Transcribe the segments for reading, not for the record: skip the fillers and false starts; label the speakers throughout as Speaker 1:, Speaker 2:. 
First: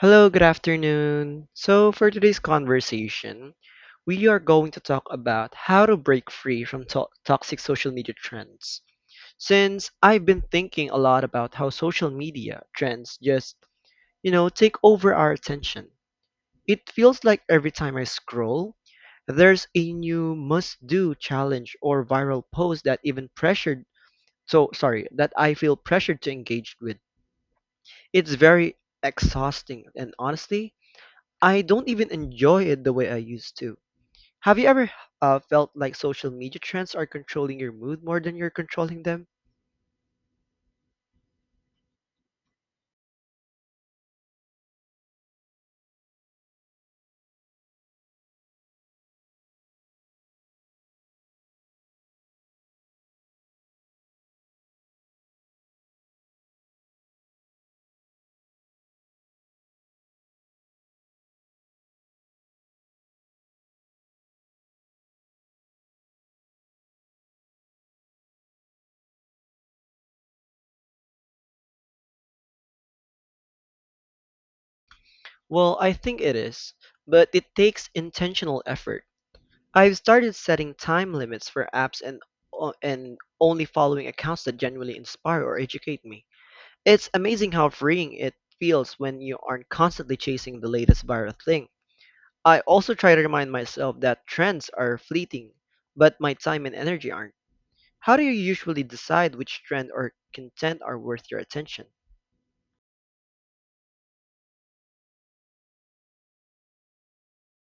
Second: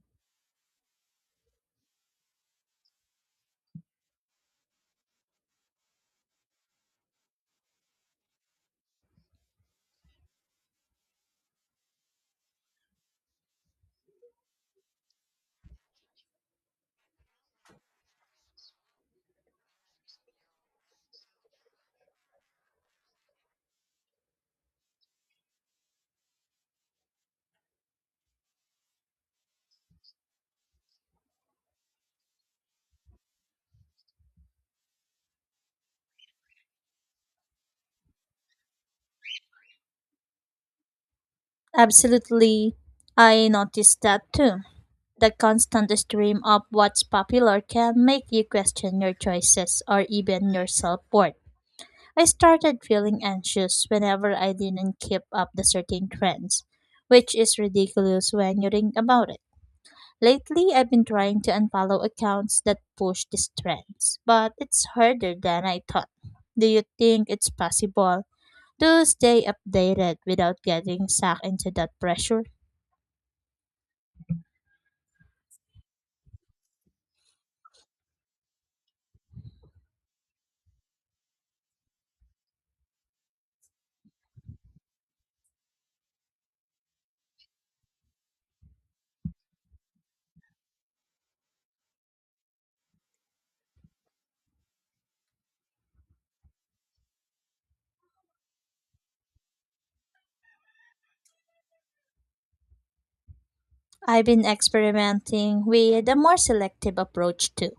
Speaker 1: Hello, good afternoon. So, for today's conversation, we are going to talk about how to break free from toxic social media trends. Since I've been thinking a lot about how social media trends just, you know, take over our attention. It feels like every time I scroll, there's a new must-do challenge or viral post that even pressured, so sorry, that I feel pressured to engage with. It's very exhausting and honestly, I don't even enjoy it the way I used to. Have you ever felt like social media trends are controlling your mood more than you're controlling them?
Speaker 2: Absolutely. I noticed that too. The constant stream of what's popular can make you question your choices or even your self worth. I started feeling anxious whenever I didn't keep up the certain trends, which is ridiculous when you think about it. Lately, I've been trying to unfollow accounts that push these trends, but it's harder than I thought. Do you think it's possible to stay updated without getting sucked into that pressure?
Speaker 1: Well, I think it is, but it takes intentional effort. I've started setting time limits for apps and only following accounts that genuinely inspire or educate me. It's amazing how freeing it feels when you aren't constantly chasing the latest viral thing. I also try to remind myself that trends are fleeting, but my time and energy aren't. How do you usually decide which trend or content are worth your attention?
Speaker 2: I've been experimenting with a more selective approach too.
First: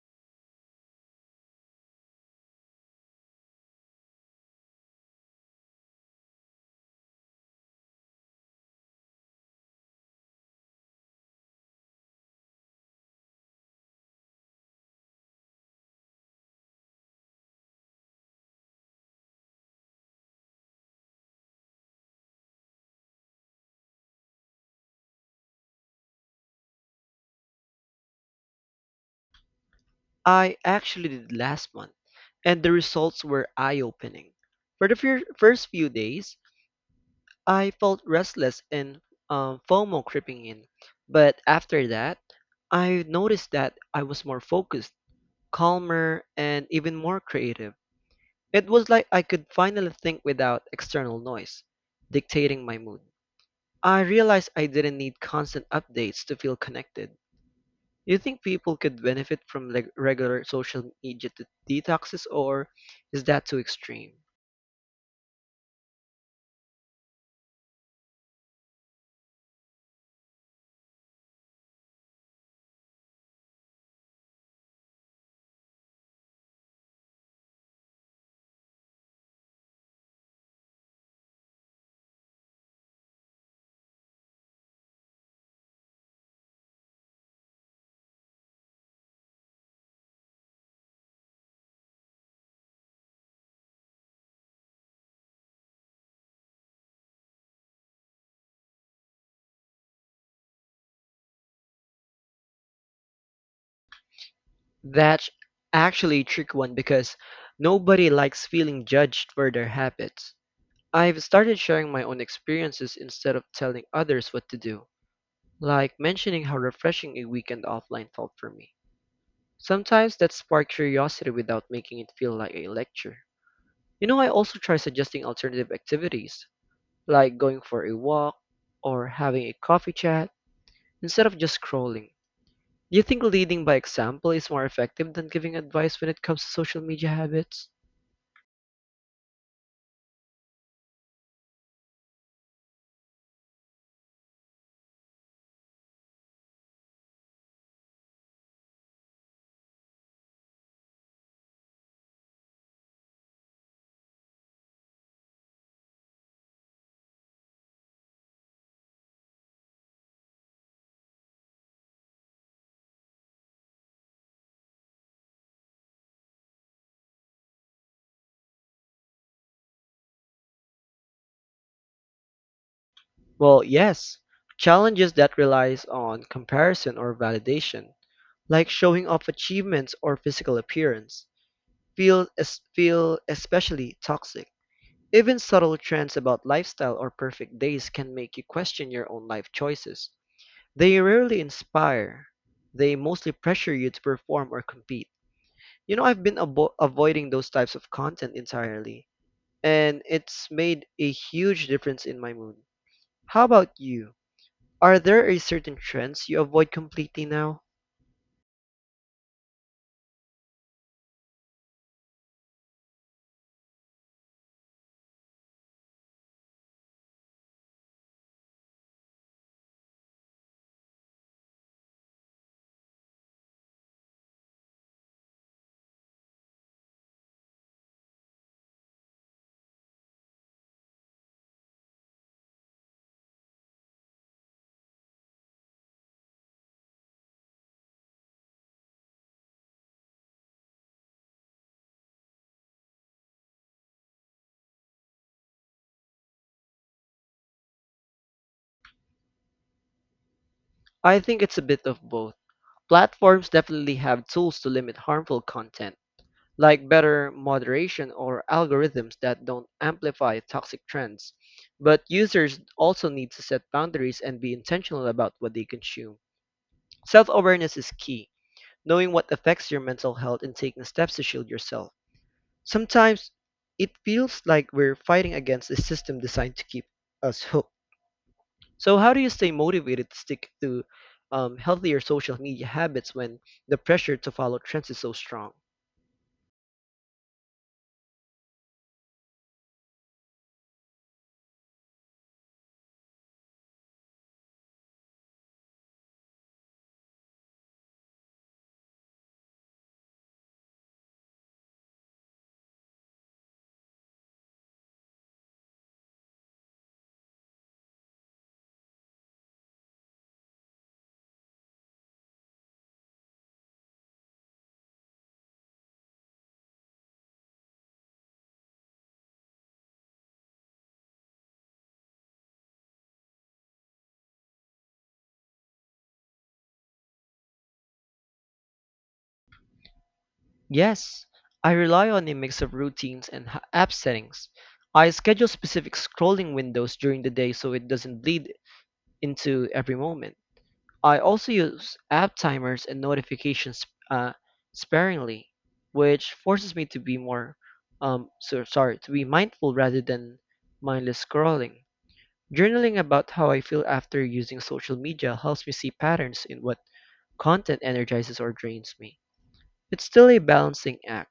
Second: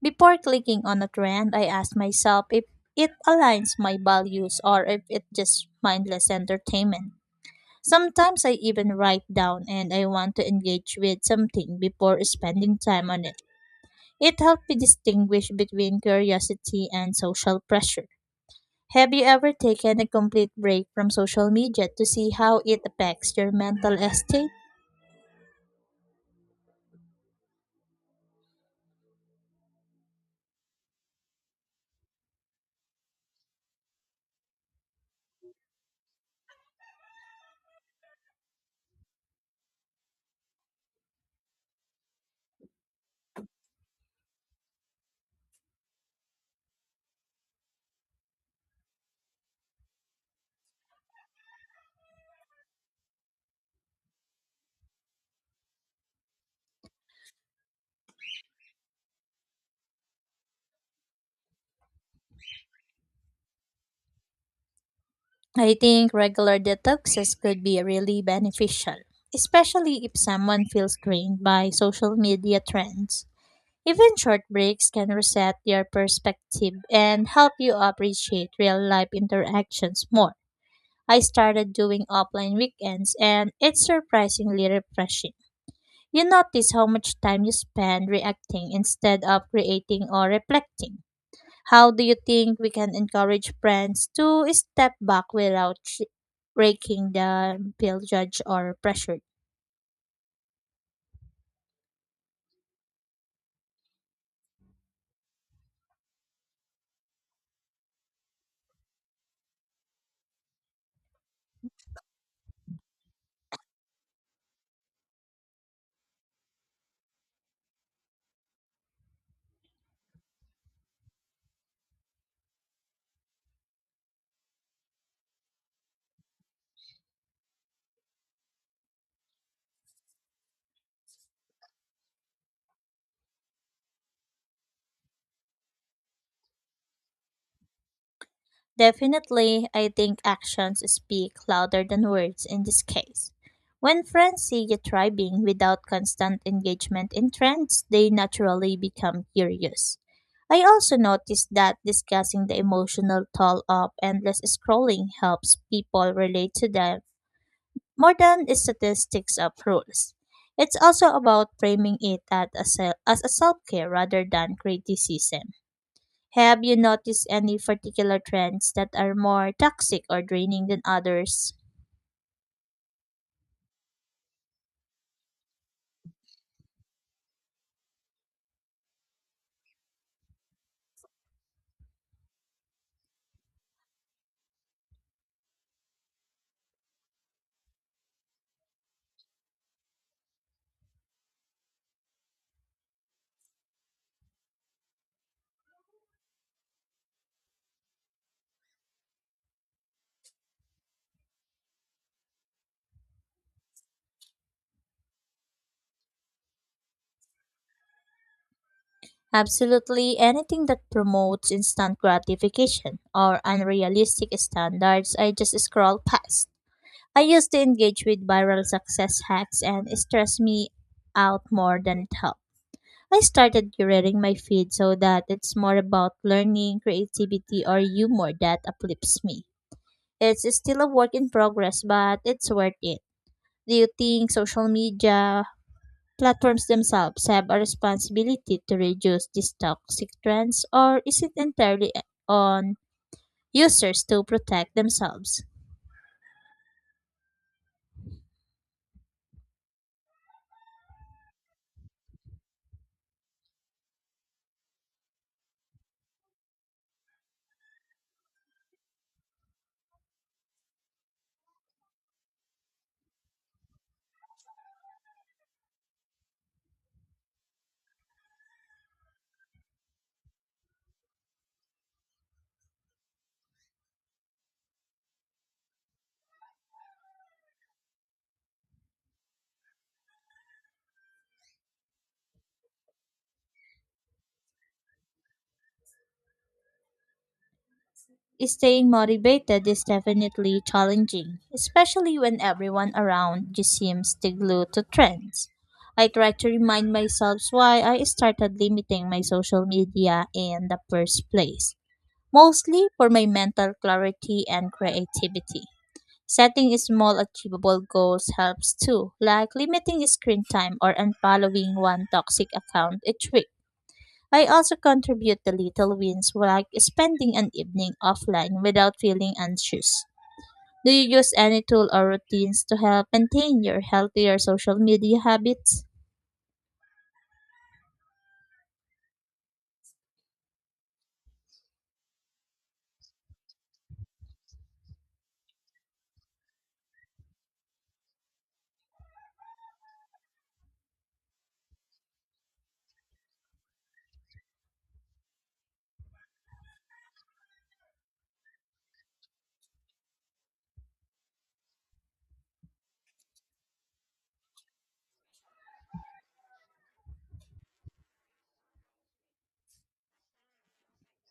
Speaker 2: Before clicking on a trend, I ask myself if it aligns my values or if it's just mindless entertainment. Sometimes I even write down and I want to engage with something before spending time on it. It helped me distinguish between curiosity and social pressure. Have you ever taken a complete break from social media to see how it affects your mental state?
Speaker 1: I actually did last month, and the results were eye-opening. For the first few days, I felt restless and FOMO creeping in, but after that, I noticed that I was more focused, calmer, and even more creative. It was like I could finally think without external noise dictating my mood. I realized I didn't need constant updates to feel connected. Do you think people could benefit from like regular social media detoxes, or is that too extreme?
Speaker 2: I think regular detoxes could be really beneficial, especially if someone feels drained by social media trends. Even short breaks can reset your perspective and help you appreciate real life interactions more. I started doing offline weekends and it's surprisingly refreshing. You notice how much time you spend reacting instead of creating or reflecting. How do you think we can encourage friends to step back without breaking the feel judged or pressured?
Speaker 1: That's actually a tricky one because nobody likes feeling judged for their habits. I've started sharing my own experiences instead of telling others what to do, like mentioning how refreshing a weekend offline felt for me. Sometimes that sparks curiosity without making it feel like a lecture. You know, I also try suggesting alternative activities, like going for a walk or having a coffee chat instead of just scrolling. Do you think leading by example is more effective than giving advice when it comes to social media habits?
Speaker 2: Definitely, I think actions speak louder than words in this case. When friends see you thriving without constant engagement in trends, they naturally become curious. I also noticed that discussing the emotional toll of endless scrolling helps people relate to them more than statistics of rules. It's also about framing it at a as a self care rather than criticism. Have you noticed any particular trends that are more toxic or draining than others?
Speaker 1: Well, yes. Challenges that relies on comparison or validation, like showing off achievements or physical appearance, feel especially toxic. Even subtle trends about lifestyle or perfect days can make you question your own life choices. They rarely inspire. They mostly pressure you to perform or compete. You know, I've been avoiding those types of content entirely, and it's made a huge difference in my mood. How about you? Are there a certain trends you avoid completely now?
Speaker 2: Absolutely anything that promotes instant gratification or unrealistic standards, I just scroll past. I used to engage with viral success hacks and it stressed me out more than it helped. I started curating my feed so that it's more about learning, creativity, or humor that uplifts me. It's still a work in progress, but it's worth it. Do you think social media platforms themselves have a responsibility to reduce these toxic trends, or is it entirely on users to protect themselves?
Speaker 1: I think it's a bit of both. Platforms definitely have tools to limit harmful content, like better moderation or algorithms that don't amplify toxic trends. But users also need to set boundaries and be intentional about what they consume. Self awareness is key, knowing what affects your mental health and taking steps to shield yourself. Sometimes it feels like we're fighting against a system designed to keep us hooked. So, how do you stay motivated to stick to healthier social media habits when the pressure to follow trends is so strong?
Speaker 2: Staying motivated is definitely challenging, especially when everyone around just seems to glue to trends. I try to remind myself why I started limiting my social media in the first place, mostly for my mental clarity and creativity. Setting small achievable goals helps too, like limiting screen time or unfollowing one toxic account each week. I also contribute the little wins like spending an evening offline without feeling anxious. Do you use any tool or routines to help maintain your healthier social media habits?
Speaker 1: Yes, I rely on a mix of routines app settings. I schedule specific scrolling windows during the day so it doesn't bleed into every moment. I also use app timers and notifications uh, sparingly, which forces me to be to be mindful rather than mindless scrolling. Journaling about how I feel after using social media helps me see patterns in what content energizes or drains me. It's still a balancing act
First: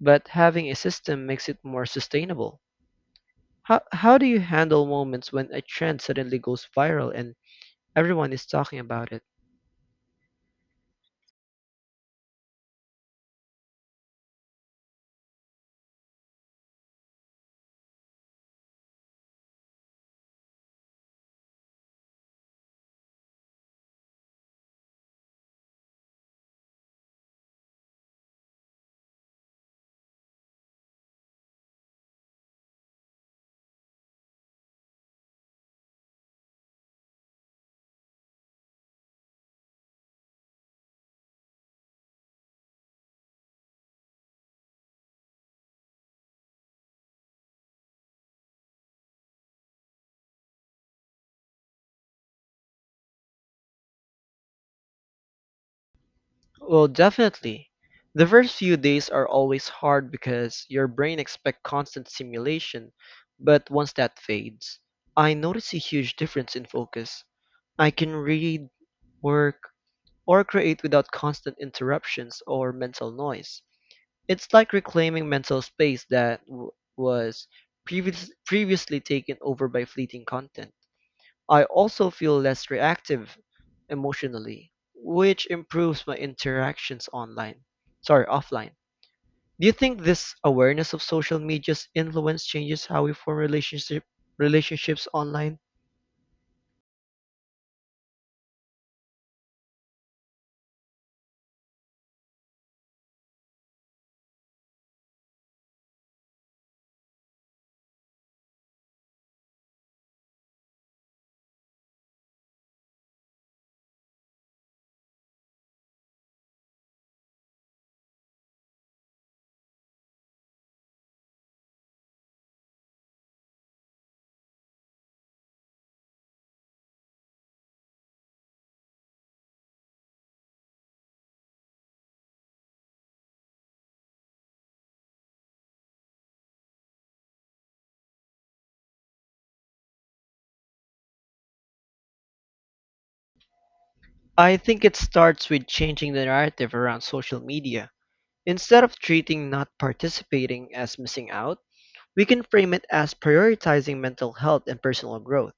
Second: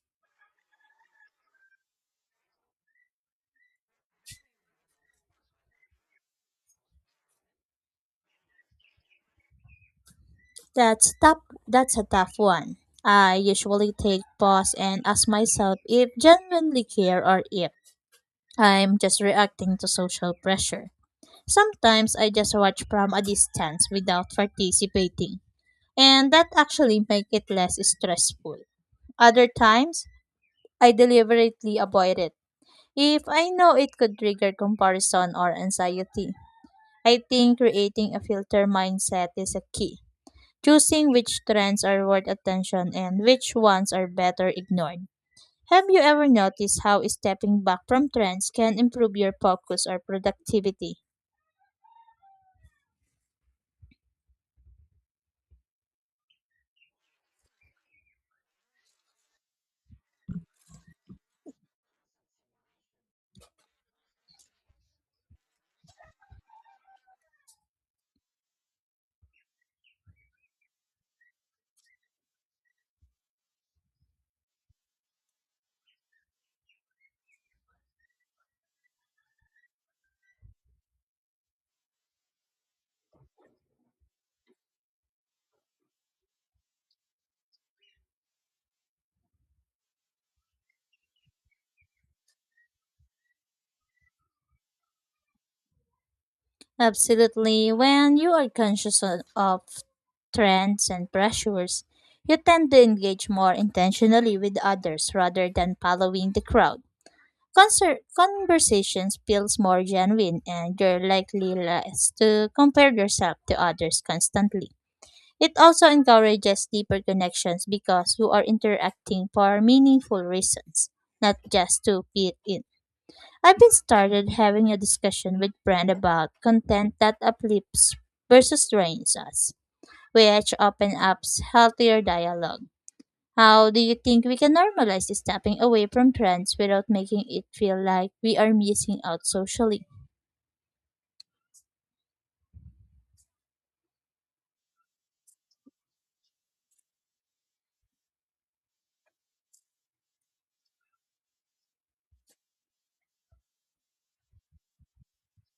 Speaker 1: but having a system makes it more sustainable. How do you handle moments when a trend suddenly goes viral and everyone is talking about it?
Speaker 2: That's tough. That's a tough one. I usually take pause and ask myself if genuinely care or if I'm just reacting to social pressure. Sometimes I just watch from a distance without participating, and that actually make it less stressful. Other times, I deliberately avoid it if I know it could trigger comparison or anxiety. I think creating a filter mindset is a key. Choosing which trends are worth attention and which ones are better ignored. Have you ever noticed how stepping back from trends can improve your focus or productivity?
Speaker 1: Well, definitely. The first few days are always hard because your brain expects constant stimulation, but once that fades, I notice a huge difference in focus. I can read, work, or create without constant interruptions or mental noise. It's like reclaiming mental space that was previously taken over by fleeting content. I also feel less reactive emotionally, which improves my interactions online. Sorry, offline. Do you think this awareness of social media's influence changes how we form relationships online?
Speaker 2: Absolutely. When you are conscious of trends and pressures, you tend to engage more intentionally with others rather than following the crowd. Concert conversations feels more genuine and you're likely less to compare yourself to others constantly. It also encourages deeper connections because you are interacting for meaningful reasons, not just to fit in. I've been started having a discussion with Brand about content that uplifts versus drains us, which open up healthier dialogue. How do you think we can normalize stepping away from trends without making it feel like we are missing out socially?
Speaker 1: I think it starts with changing the narrative around social media. Instead of treating not participating as missing out, we can frame it as prioritizing mental health and personal growth,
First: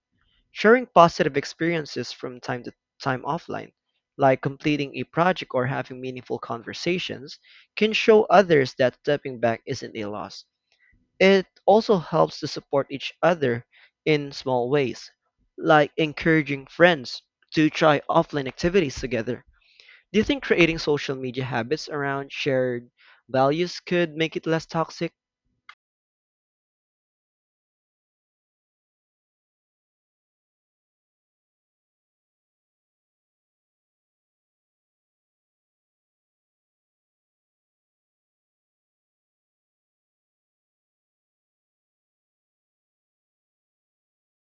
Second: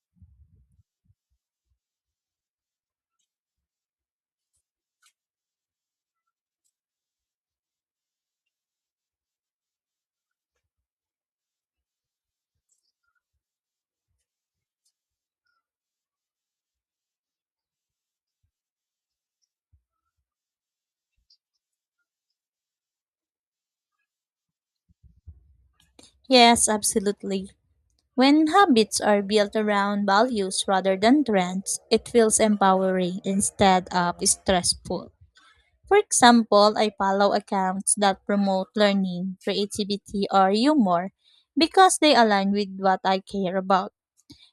Speaker 1: sharing positive experiences from time to time offline. Like completing a project or having meaningful conversations can show others that stepping back isn't a loss. It also helps to support each other in small ways, like encouraging friends to try offline activities together. Do you think creating social media habits around shared values could make it less toxic?
Speaker 2: Yes, absolutely. When habits are built around values rather than trends, it feels empowering instead of stressful. For example, I follow accounts that promote learning, creativity, or humor because they align with what I care about.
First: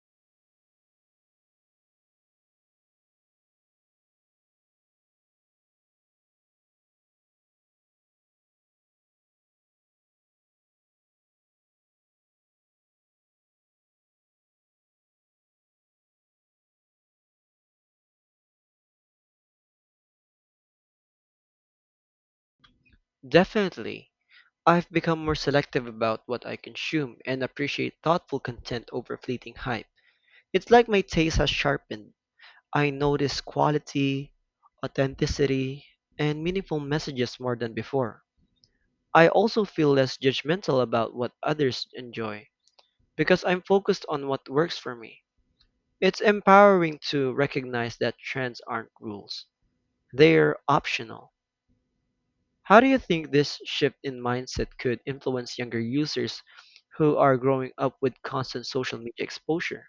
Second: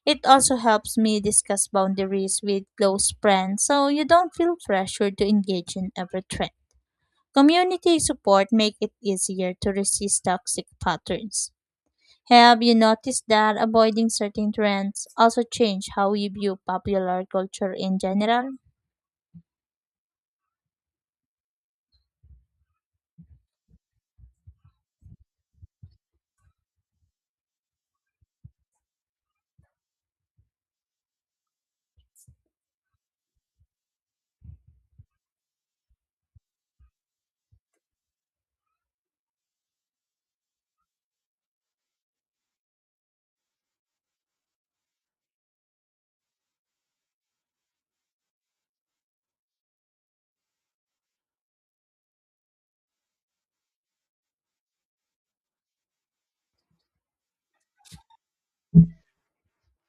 Speaker 2: It also helps me discuss boundaries with close friends so you don't feel pressured to engage in every trend. Community support make it easier to resist toxic patterns. Have you noticed that avoiding certain trends also change how you view popular culture in general?
Speaker 1: Definitely. I've become more selective about what I consume and appreciate thoughtful content over fleeting hype. It's like my taste has sharpened. I notice quality, authenticity, and meaningful messages more than before. I also feel less judgmental about what others enjoy because I'm focused on what works for me. It's empowering to recognize that trends aren't rules. They're optional. How do you think this shift in mindset could influence younger users who are growing up with constant social media exposure?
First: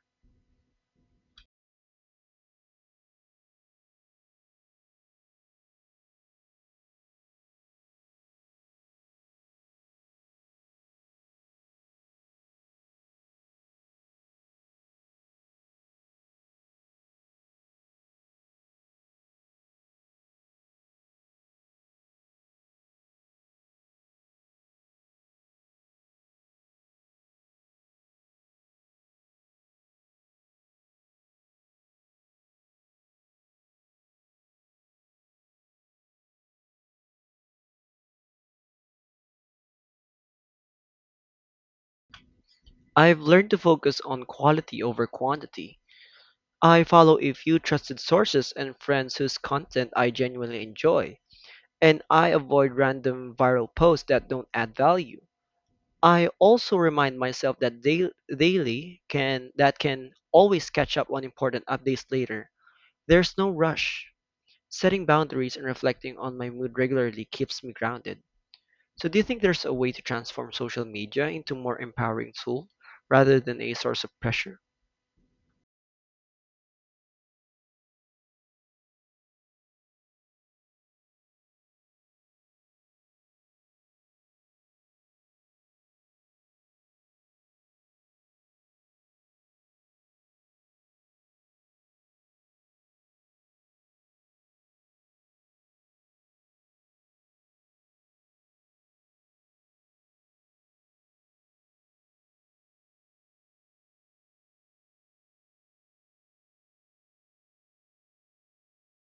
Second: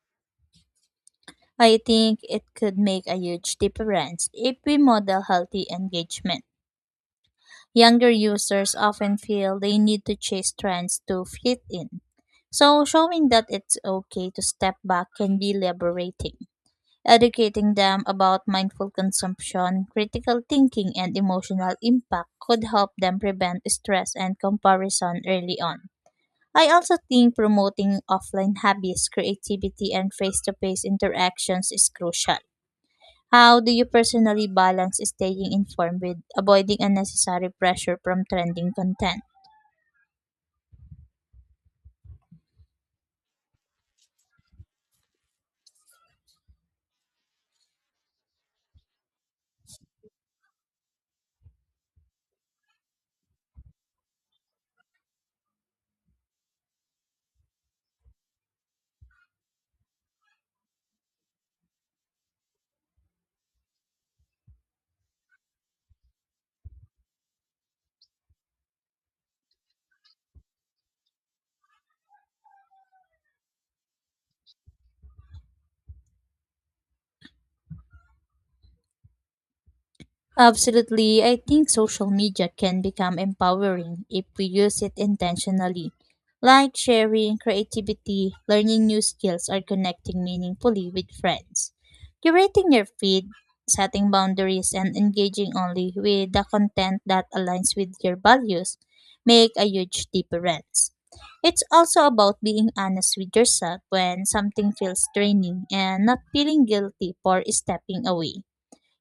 Speaker 2: I think it could make a huge difference if we model healthy engagement. Younger users often feel they need to chase trends to fit in. So, showing that it's okay to step back can be liberating. Educating them about mindful consumption, critical thinking, and emotional impact could help them prevent stress and comparison early on. I also think promoting offline hobbies, creativity, and face to face interactions is crucial. How do you personally balance staying informed with avoiding unnecessary pressure from trending content?
Speaker 1: I've learned to focus on quality over quantity. I follow a few trusted sources and friends whose content I genuinely enjoy, and I avoid random viral posts that don't add value. I also remind myself that daily can that can always catch up on important updates later. There's no rush. Setting boundaries and reflecting on my mood regularly keeps me grounded. So, do you think there's a way to transform social media into a more empowering tool rather than a source of pressure?
Speaker 2: Absolutely. I think social media can become empowering if we use it intentionally, like sharing creativity, learning new skills, or connecting meaningfully with friends. Curating your feed, setting boundaries, and engaging only with the content that aligns with your values make a huge difference. It's also about being honest with yourself when something feels draining and not feeling guilty for stepping away.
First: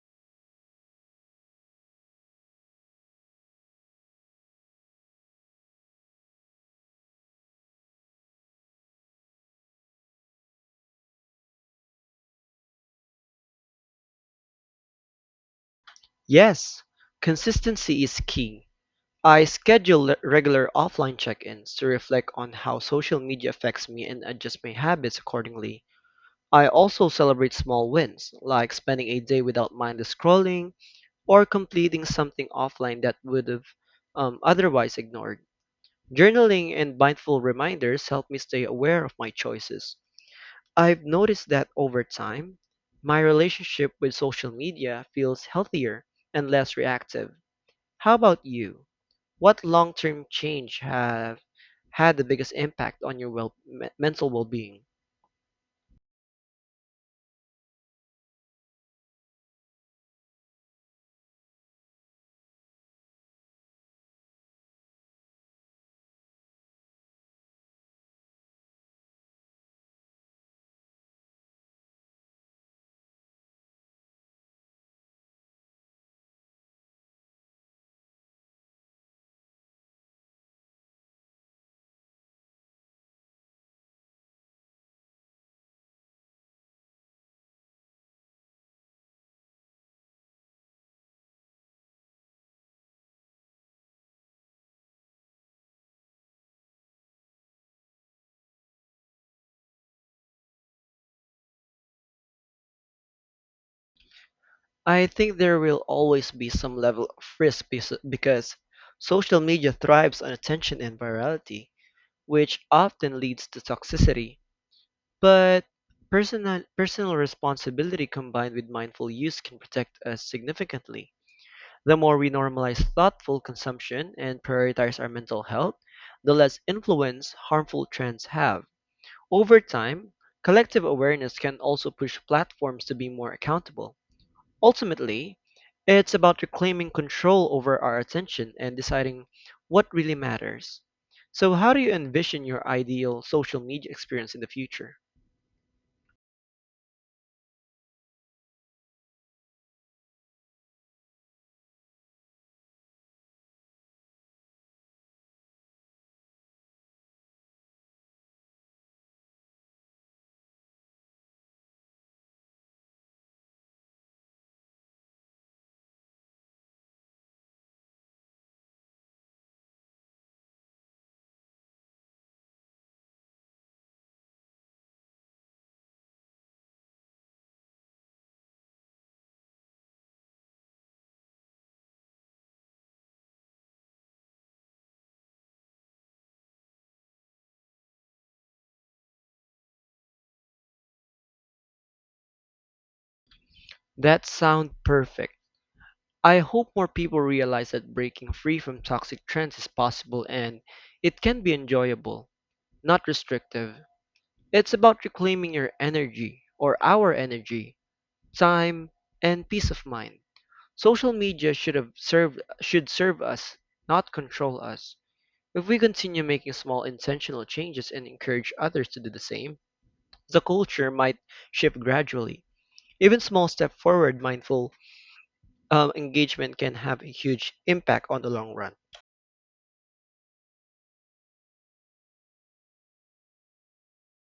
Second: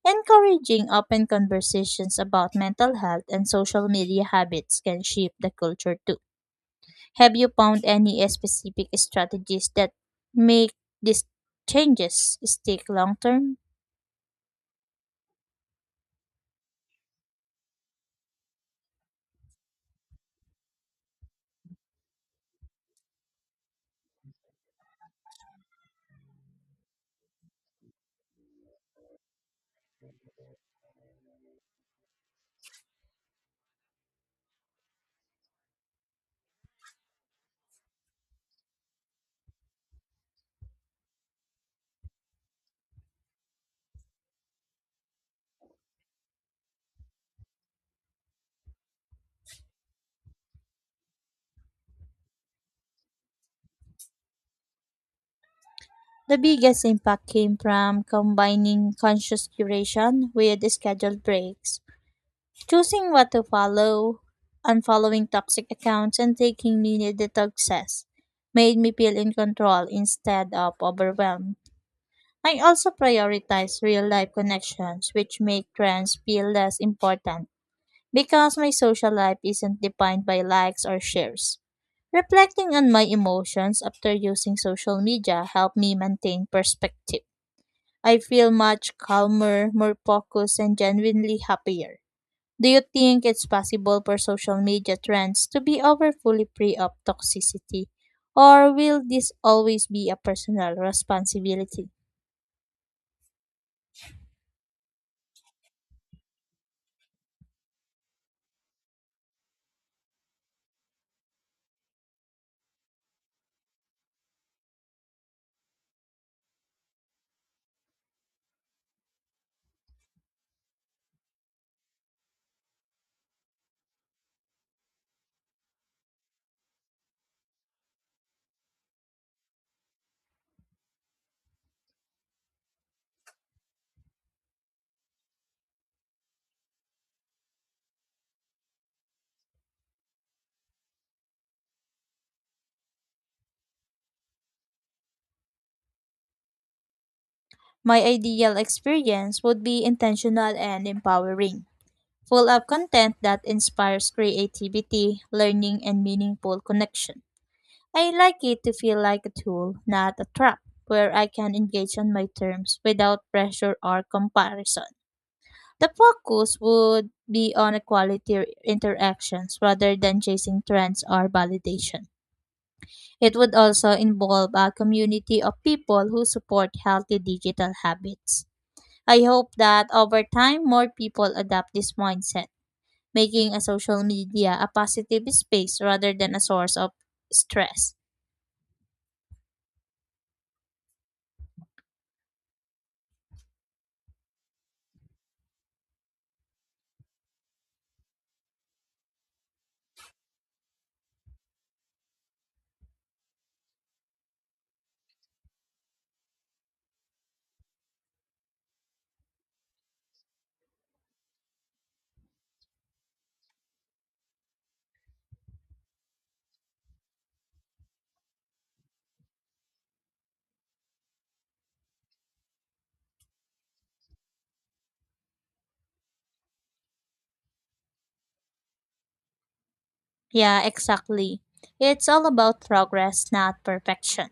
Speaker 2: Encouraging open conversations about mental health and social media habits can shape the culture too. Have you found any specific strategies that make these changes stick long term?
Speaker 1: Yes, consistency is key. I schedule regular offline check ins to reflect on how social media affects me and adjust my habits accordingly. I also celebrate small wins, like spending a day without mindless scrolling or completing something offline that would have otherwise ignored. Journaling and mindful reminders help me stay aware of my choices. I've noticed that over time, my relationship with social media feels healthier and less reactive. How about you? What long-term change have had the biggest impact on your mental well-being?
Speaker 2: The biggest impact came from combining conscious curation with scheduled breaks, choosing what to follow, unfollowing toxic accounts, and taking mini detoxes made me feel in control instead of overwhelmed. I also prioritize real life connections, which make trends feel less important because my social life isn't defined by likes or shares. Reflecting on my emotions after using social media helped me maintain perspective. I feel much calmer, more focused, and genuinely happier. Do you think it's possible for social media trends to be over fully free of toxicity, or will this always be a personal responsibility?
Speaker 1: I think there will always be some level of risk because social media thrives on attention and virality, which often leads to toxicity. But personal responsibility combined with mindful use can protect us significantly. The more we normalize thoughtful consumption and prioritize our mental health, the less influence harmful trends have. Over time, collective awareness can also push platforms to be more accountable. Ultimately, it's about reclaiming control over our attention and deciding what really matters. So, how do you envision your ideal social media experience in the future?
Speaker 2: My ideal experience would be intentional and empowering, full of content that inspires creativity, learning, and meaningful connection. I like it to feel like a tool, not a trap, where I can engage on my terms without pressure or comparison. The focus would be on quality interactions rather than chasing trends or validation. It would also involve a community of people who support healthy digital habits. I hope that over time, more people adopt this mindset, making a social media a positive space rather than a source of stress.
Speaker 1: That sounds perfect. I hope more people realize that breaking free from toxic trends is possible and it can be enjoyable, not restrictive. It's about reclaiming your energy, or our energy, time, and peace of mind. Social media should serve us, not control us. If we continue making small intentional changes and encourage others to do the same, the culture might shift gradually. Even small step forward mindful engagement can have a huge impact on the long run.
Speaker 2: Yeah, exactly. It's all about progress, not perfection.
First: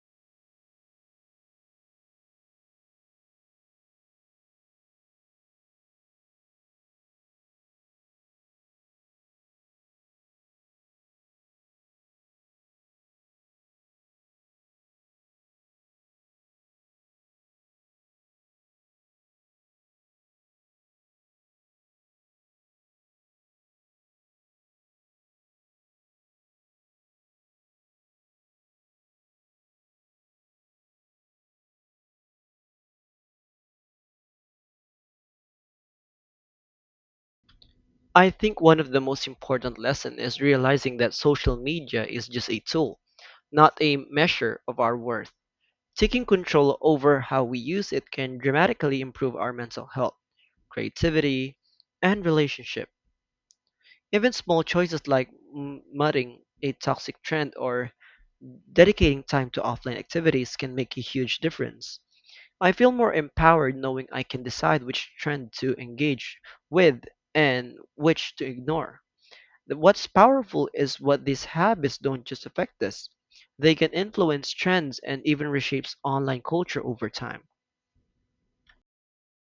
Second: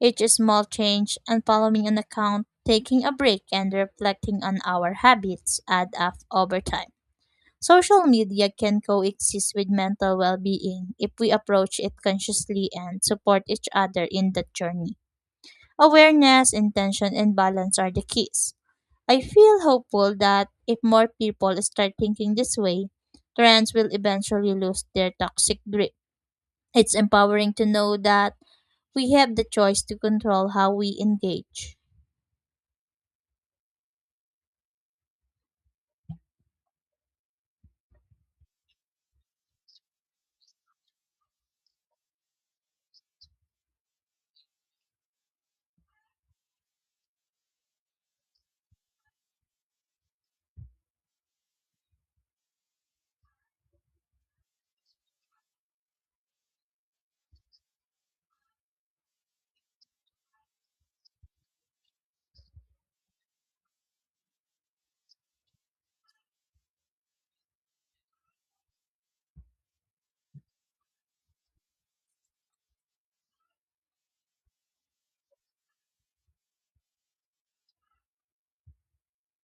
Speaker 2: Each small change, unfollowing an account, taking a break, and reflecting on our habits add up over time. Social media can coexist with mental well being if we approach it consciously and support each other in that journey. Awareness, intention, and balance are the keys. I feel hopeful that if more people start thinking this way, trends will eventually lose their toxic grip. It's empowering to know that we have the choice to control how we engage.
Speaker 1: I think one of the most important lessons is realizing that social media is just a tool, not a measure of our worth. Taking control over how we use it can dramatically improve our mental health, creativity, and relationship. Even small choices like mudding a toxic trend or dedicating time to offline activities can make a huge difference. I feel more empowered knowing I can decide which trend to engage with and which to ignore. What's powerful is what these habits don't just affect us, they can influence trends and even reshapes online culture over time.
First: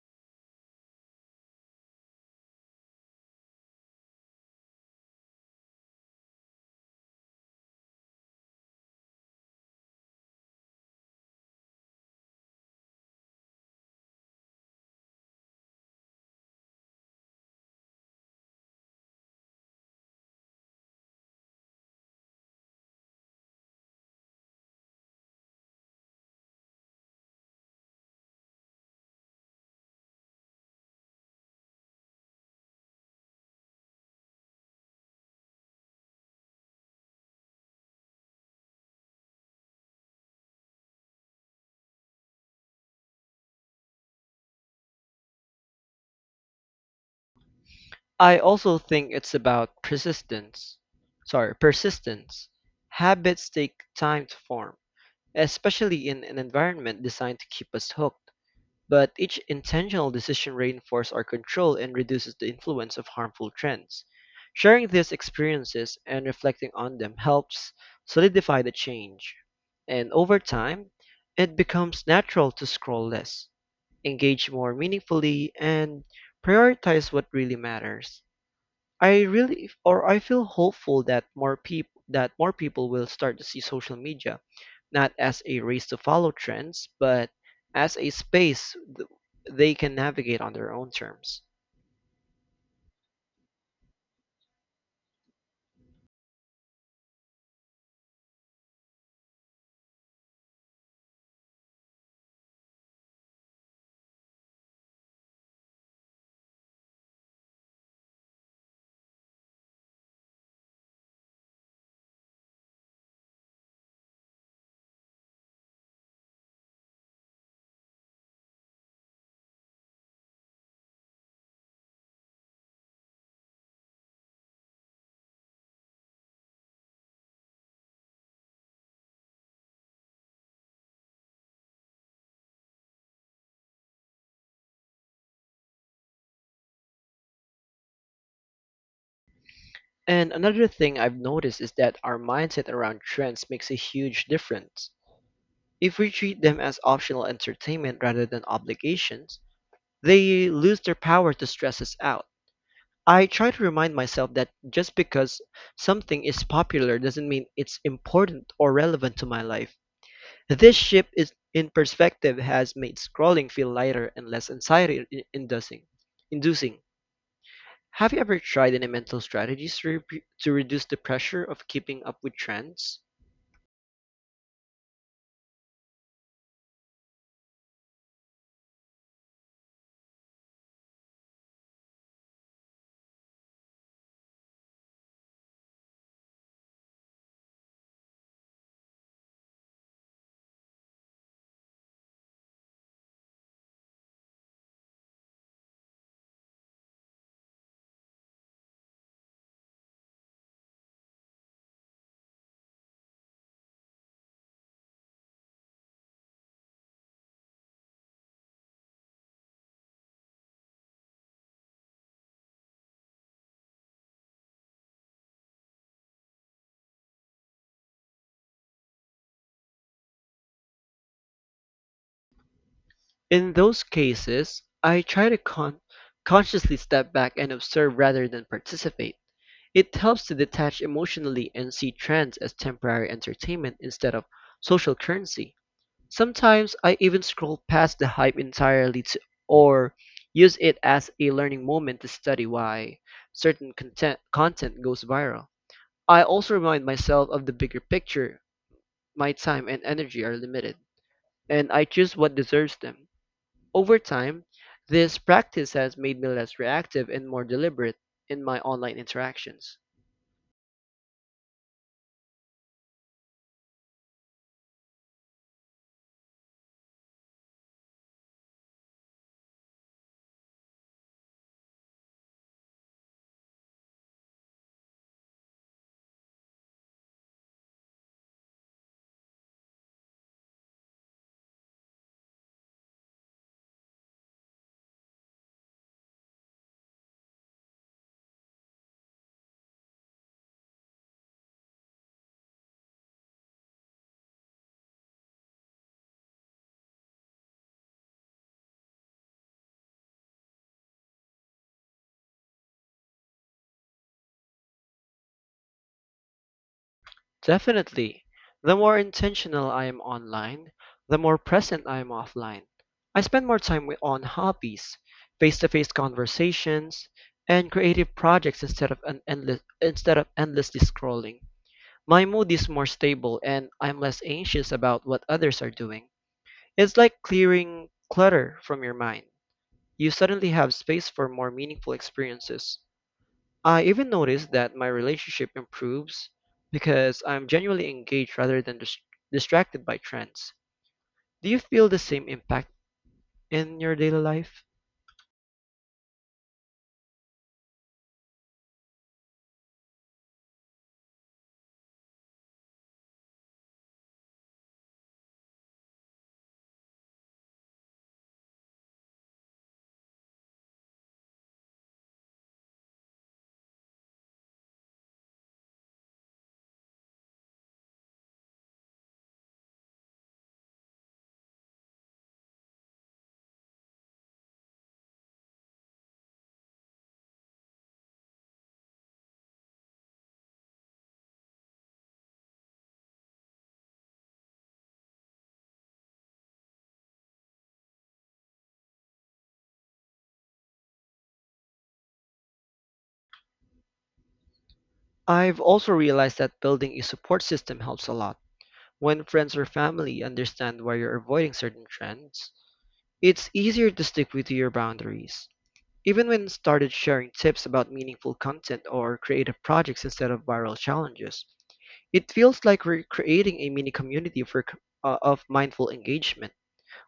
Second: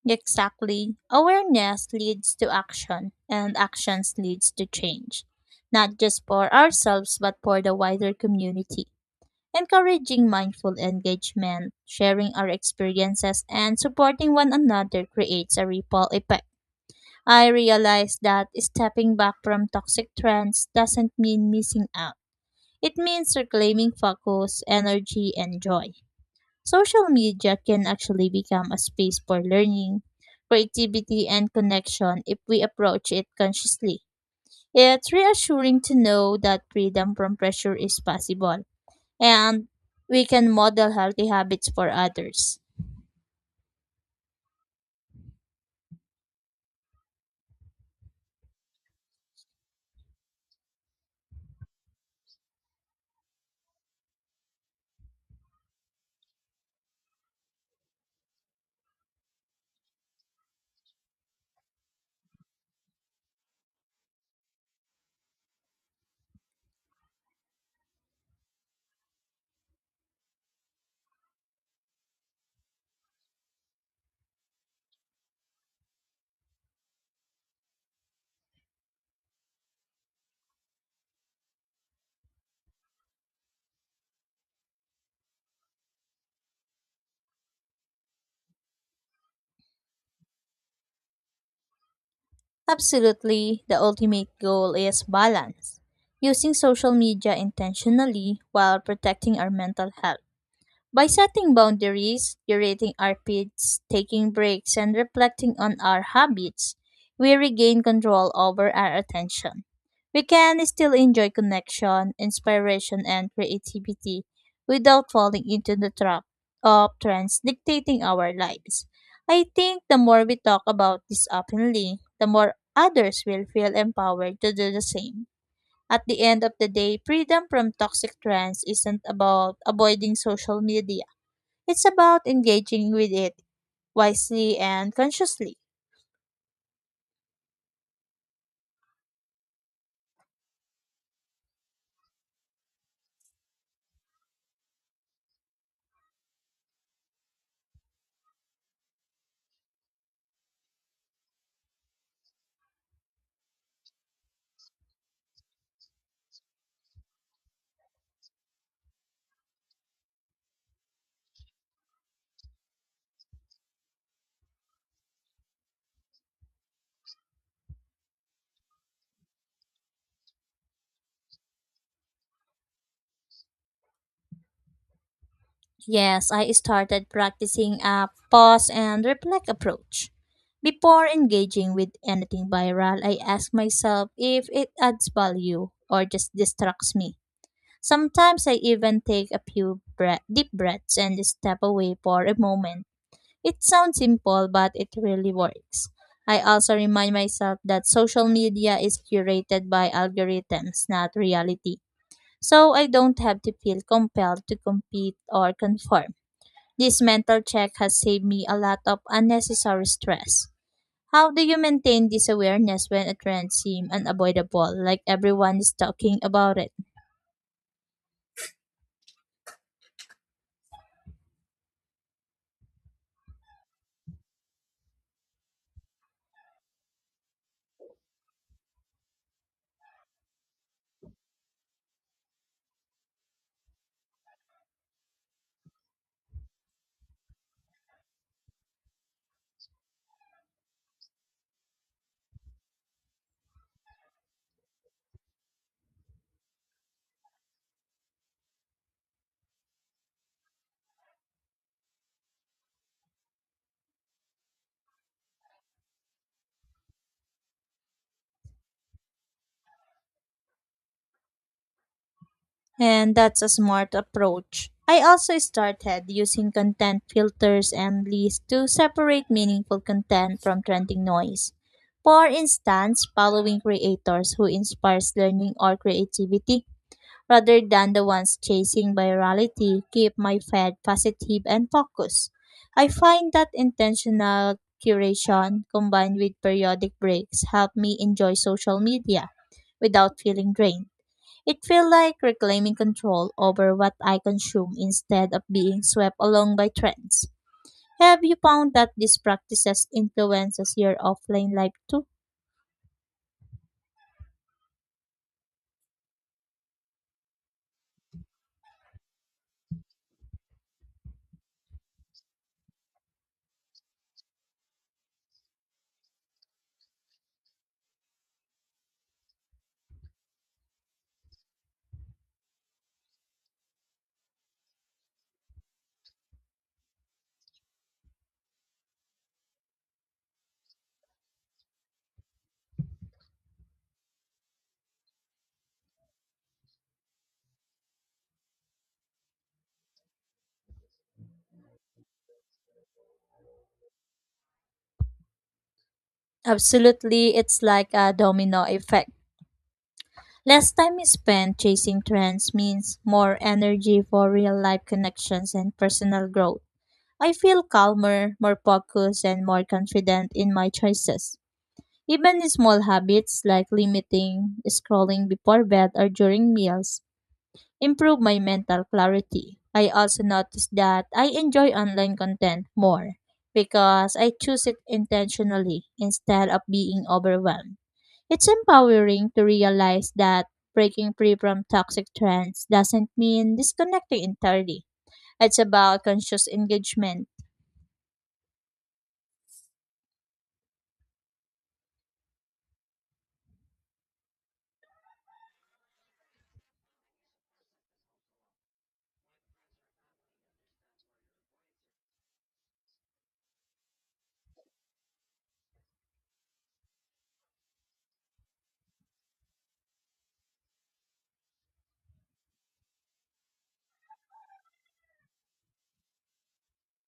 Speaker 2: Exactly. Awareness leads to action, and actions leads to change, not just for ourselves but for the wider community. Encouraging mindful engagement, sharing our experiences, and supporting one another creates a ripple effect. I realized that stepping back from toxic trends doesn't mean missing out. It means reclaiming focus, energy, and joy. Social media can actually become a space for learning, creativity, and connection if we approach it consciously. It's reassuring to know that freedom from pressure is possible and we can model healthy habits for others.
Speaker 1: I also think it's about persistence. Sorry, persistence. Habits take time to form, especially in an environment designed to keep us hooked. But each intentional decision reinforces our control and reduces the influence of harmful trends. Sharing these experiences and reflecting on them helps solidify the change. And over time, it becomes natural to scroll less, engage more meaningfully, and prioritize what really matters. I really or I feel hopeful that more people will start to see social media not as a race to follow trends, but as a space they can navigate on their own terms.
Speaker 2: Absolutely, the ultimate goal is balance, using social media intentionally while protecting our mental health. By setting boundaries, curating our feeds, taking breaks, and reflecting on our habits, we regain control over our attention. We can still enjoy connection, inspiration, and creativity without falling into the trap of trends dictating our lives. I think the more we talk about this openly, the more others will feel empowered to do the same. At the end of the day, freedom from toxic trends isn't about avoiding social media. It's about engaging with it wisely and consciously.
Speaker 1: And another thing I've noticed is that our mindset around trends makes a huge difference. If we treat them as optional entertainment rather than obligations, they lose their power to stress us out. I try to remind myself that just because something is popular doesn't mean it's important or relevant to my life. This shift is in perspective has made scrolling feel lighter and less anxiety I- inducing. Inducing. Have you ever tried any mental strategies to reduce the pressure of keeping up with trends?
Speaker 2: Yes, I started practicing a pause and reflect approach. Before engaging with anything viral, I ask myself if it adds value or just distracts me. Sometimes I even take a deep breaths and step away for a moment. It sounds simple, but it really works. I also remind myself that social media is curated by algorithms, not reality, so I don't have to feel compelled to compete or conform. This mental check has saved me a lot of unnecessary stress. How do you maintain this awareness when a trend seems unavoidable, like everyone is talking about it?
Speaker 1: In those cases, I try to consciously step back and observe rather than participate. It helps to detach emotionally and see trends as temporary entertainment instead of social currency. Sometimes I even scroll past the hype entirely, or use it as a learning moment to study why content goes viral. I also remind myself of the bigger picture. My time and energy are limited, and I choose what deserves them. Over time, this practice has made me less reactive and more deliberate in my online interactions.
Speaker 2: And that's a smart approach. I also started using content filters and lists to separate meaningful content from trending noise. For instance, following creators who inspires learning or creativity rather than the ones chasing virality keep my feed positive and focused. I find that intentional curation combined with periodic breaks help me enjoy social media without feeling drained. It feels like reclaiming control over what I consume instead of being swept along by trends. Have you found that these practices influences your offline life too?
Speaker 1: Definitely. The more intentional I am online, the more present I am offline. I spend more time on hobbies, face-to-face conversations, and creative projects instead of endlessly scrolling. My mood is more stable and I'm less anxious about what others are doing. It's like clearing clutter from your mind. You suddenly have space for more meaningful experiences. I even notice that my relationship improves because I'm genuinely engaged rather than distracted by trends. Do you feel the same impact in your daily life?
Speaker 2: Absolutely, it's like a domino effect. Less time spent chasing trends means more energy for real life connections and personal growth. I feel calmer, more focused, and more confident in my choices. Even small habits like limiting scrolling before bed or during meals improve my mental clarity. I also notice that I enjoy online content more because I choose it intentionally instead of being overwhelmed. It's empowering to realize that breaking free from toxic trends doesn't mean disconnecting entirely. It's about conscious engagement.
Speaker 1: I've also realized that building a support system helps a lot. When friends or family understand why you're avoiding certain trends, it's easier to stick with your boundaries. Even when started sharing tips about meaningful content or creative projects instead of viral challenges, it feels like we're creating a mini community of mindful engagement,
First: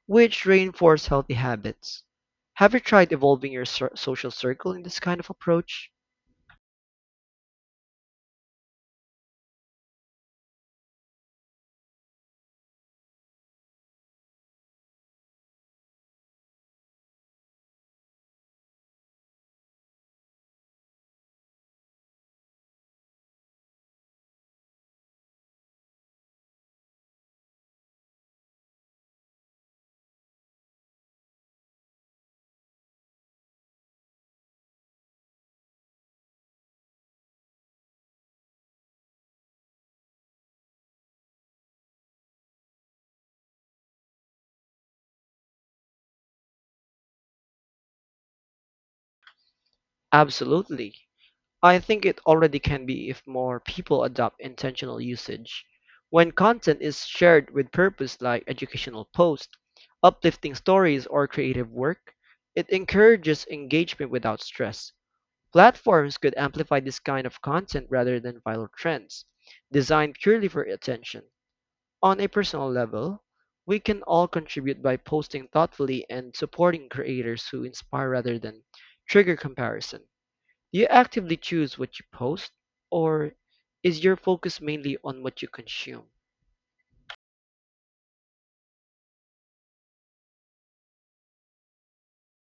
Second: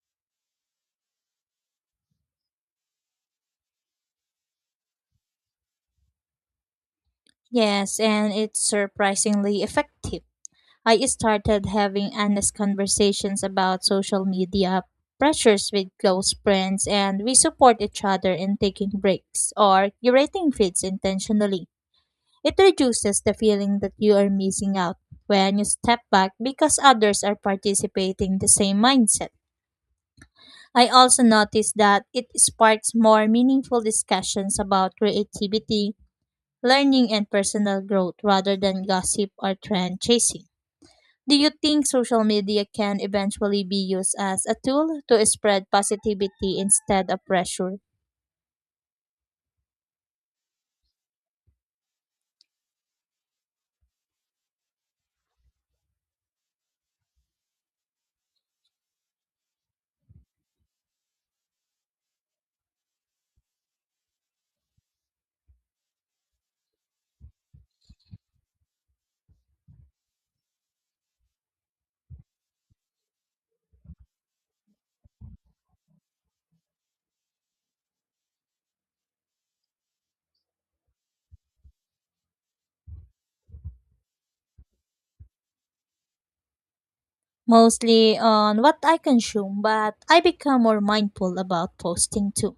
Speaker 1: which reinforce healthy habits. Have you tried evolving your social circle in this kind of approach?
Speaker 2: Yes, and it's surprisingly effective. I started having honest conversations about social media pressures with close friends, and we support each other in taking breaks or curating feeds intentionally. It reduces the feeling that you are missing out when you step back because others are participating the same mindset. I also noticed that it sparks more meaningful discussions about creativity, learning, and personal growth rather than gossip or trend chasing. Do you think social media can eventually be used as a tool to spread positivity instead of pressure?
Speaker 1: Absolutely. I think it already can be if more people adopt intentional usage. When content is shared with purpose, like educational posts, uplifting stories, or creative work, it encourages engagement without stress. Platforms could amplify this kind of content rather than viral trends, designed purely for attention. On a personal level, we can all contribute by posting thoughtfully and supporting creators who inspire rather than trigger comparison. Do you actively choose what you post, or is your focus mainly on what you consume?
Speaker 2: Mostly on what I consume, but I become more mindful about posting too.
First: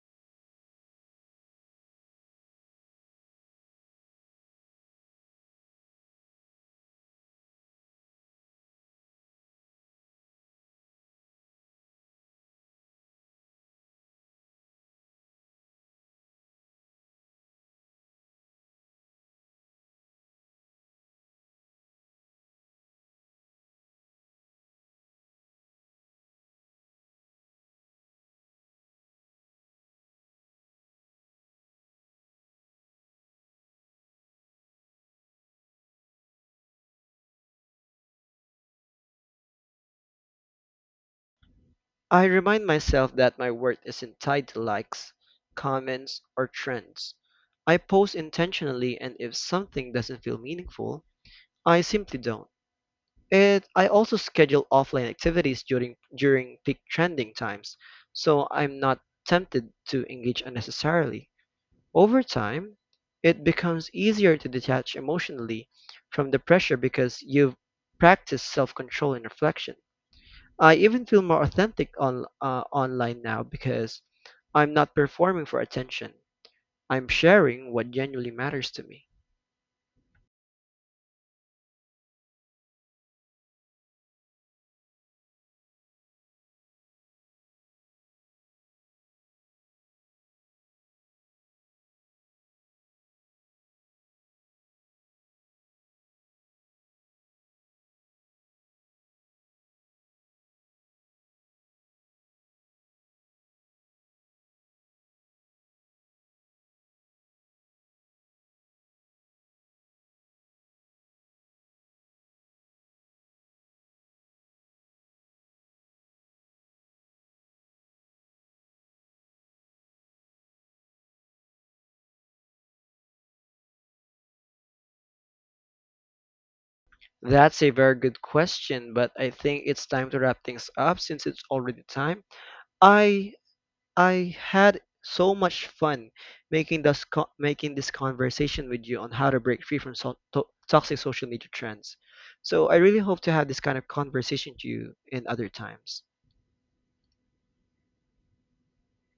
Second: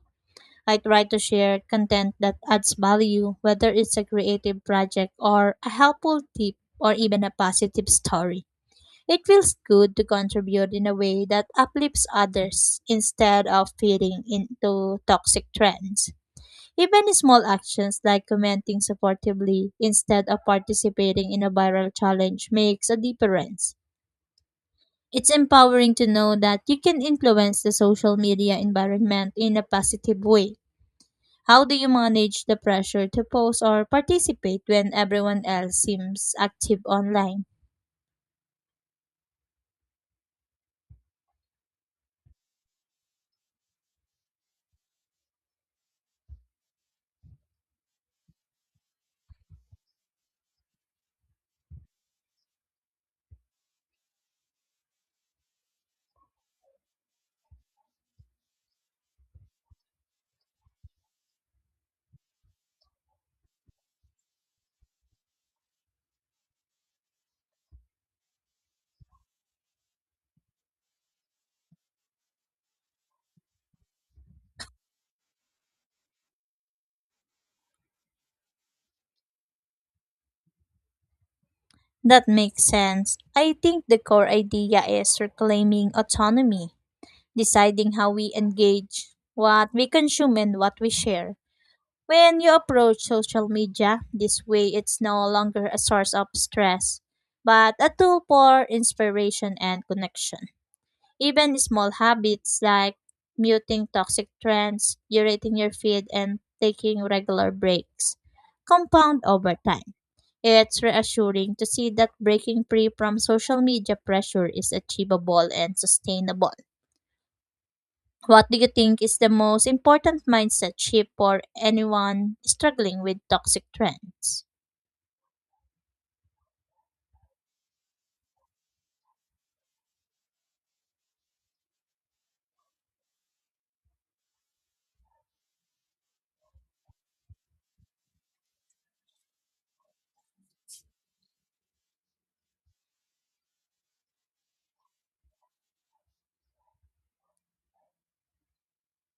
Speaker 2: I try to share content that adds value, whether it's a creative project or a helpful tip or even a positive story. It feels good to contribute in a way that uplifts others instead of feeding into toxic trends. Even small actions like commenting supportively instead of participating in a viral challenge makes a difference. It's empowering to know that you can influence the social media environment in a positive way. How do you manage the pressure to post or participate when everyone else seems active online?
Speaker 1: I remind myself that my worth isn't tied to likes, comments, or trends. I post intentionally, and if something doesn't feel meaningful, I simply don't. And I also schedule offline activities during peak trending times, so I'm not tempted to engage unnecessarily. Over time, it becomes easier to detach emotionally from the pressure because you've practiced self-control and reflection. I even feel more authentic on online now because I'm not performing for attention. I'm sharing what genuinely matters to me.
Speaker 2: That makes sense. I think the core idea is reclaiming autonomy, deciding how we engage, what we consume, and what we share. When you approach social media this way, it's no longer a source of stress, but a tool for inspiration and connection. Even small habits like muting toxic trends, curating your feed, and taking regular breaks compound over time. It's reassuring to see that breaking free from social media pressure is achievable and sustainable. What do you think is the most important mindset shift for anyone struggling with toxic trends?
Speaker 1: That's a very good question, but I think it's time to wrap things up since it's already time. I I had so much fun making this conversation with you on how to break free from toxic social media trends. So I really hope to have this kind of conversation to you in other times.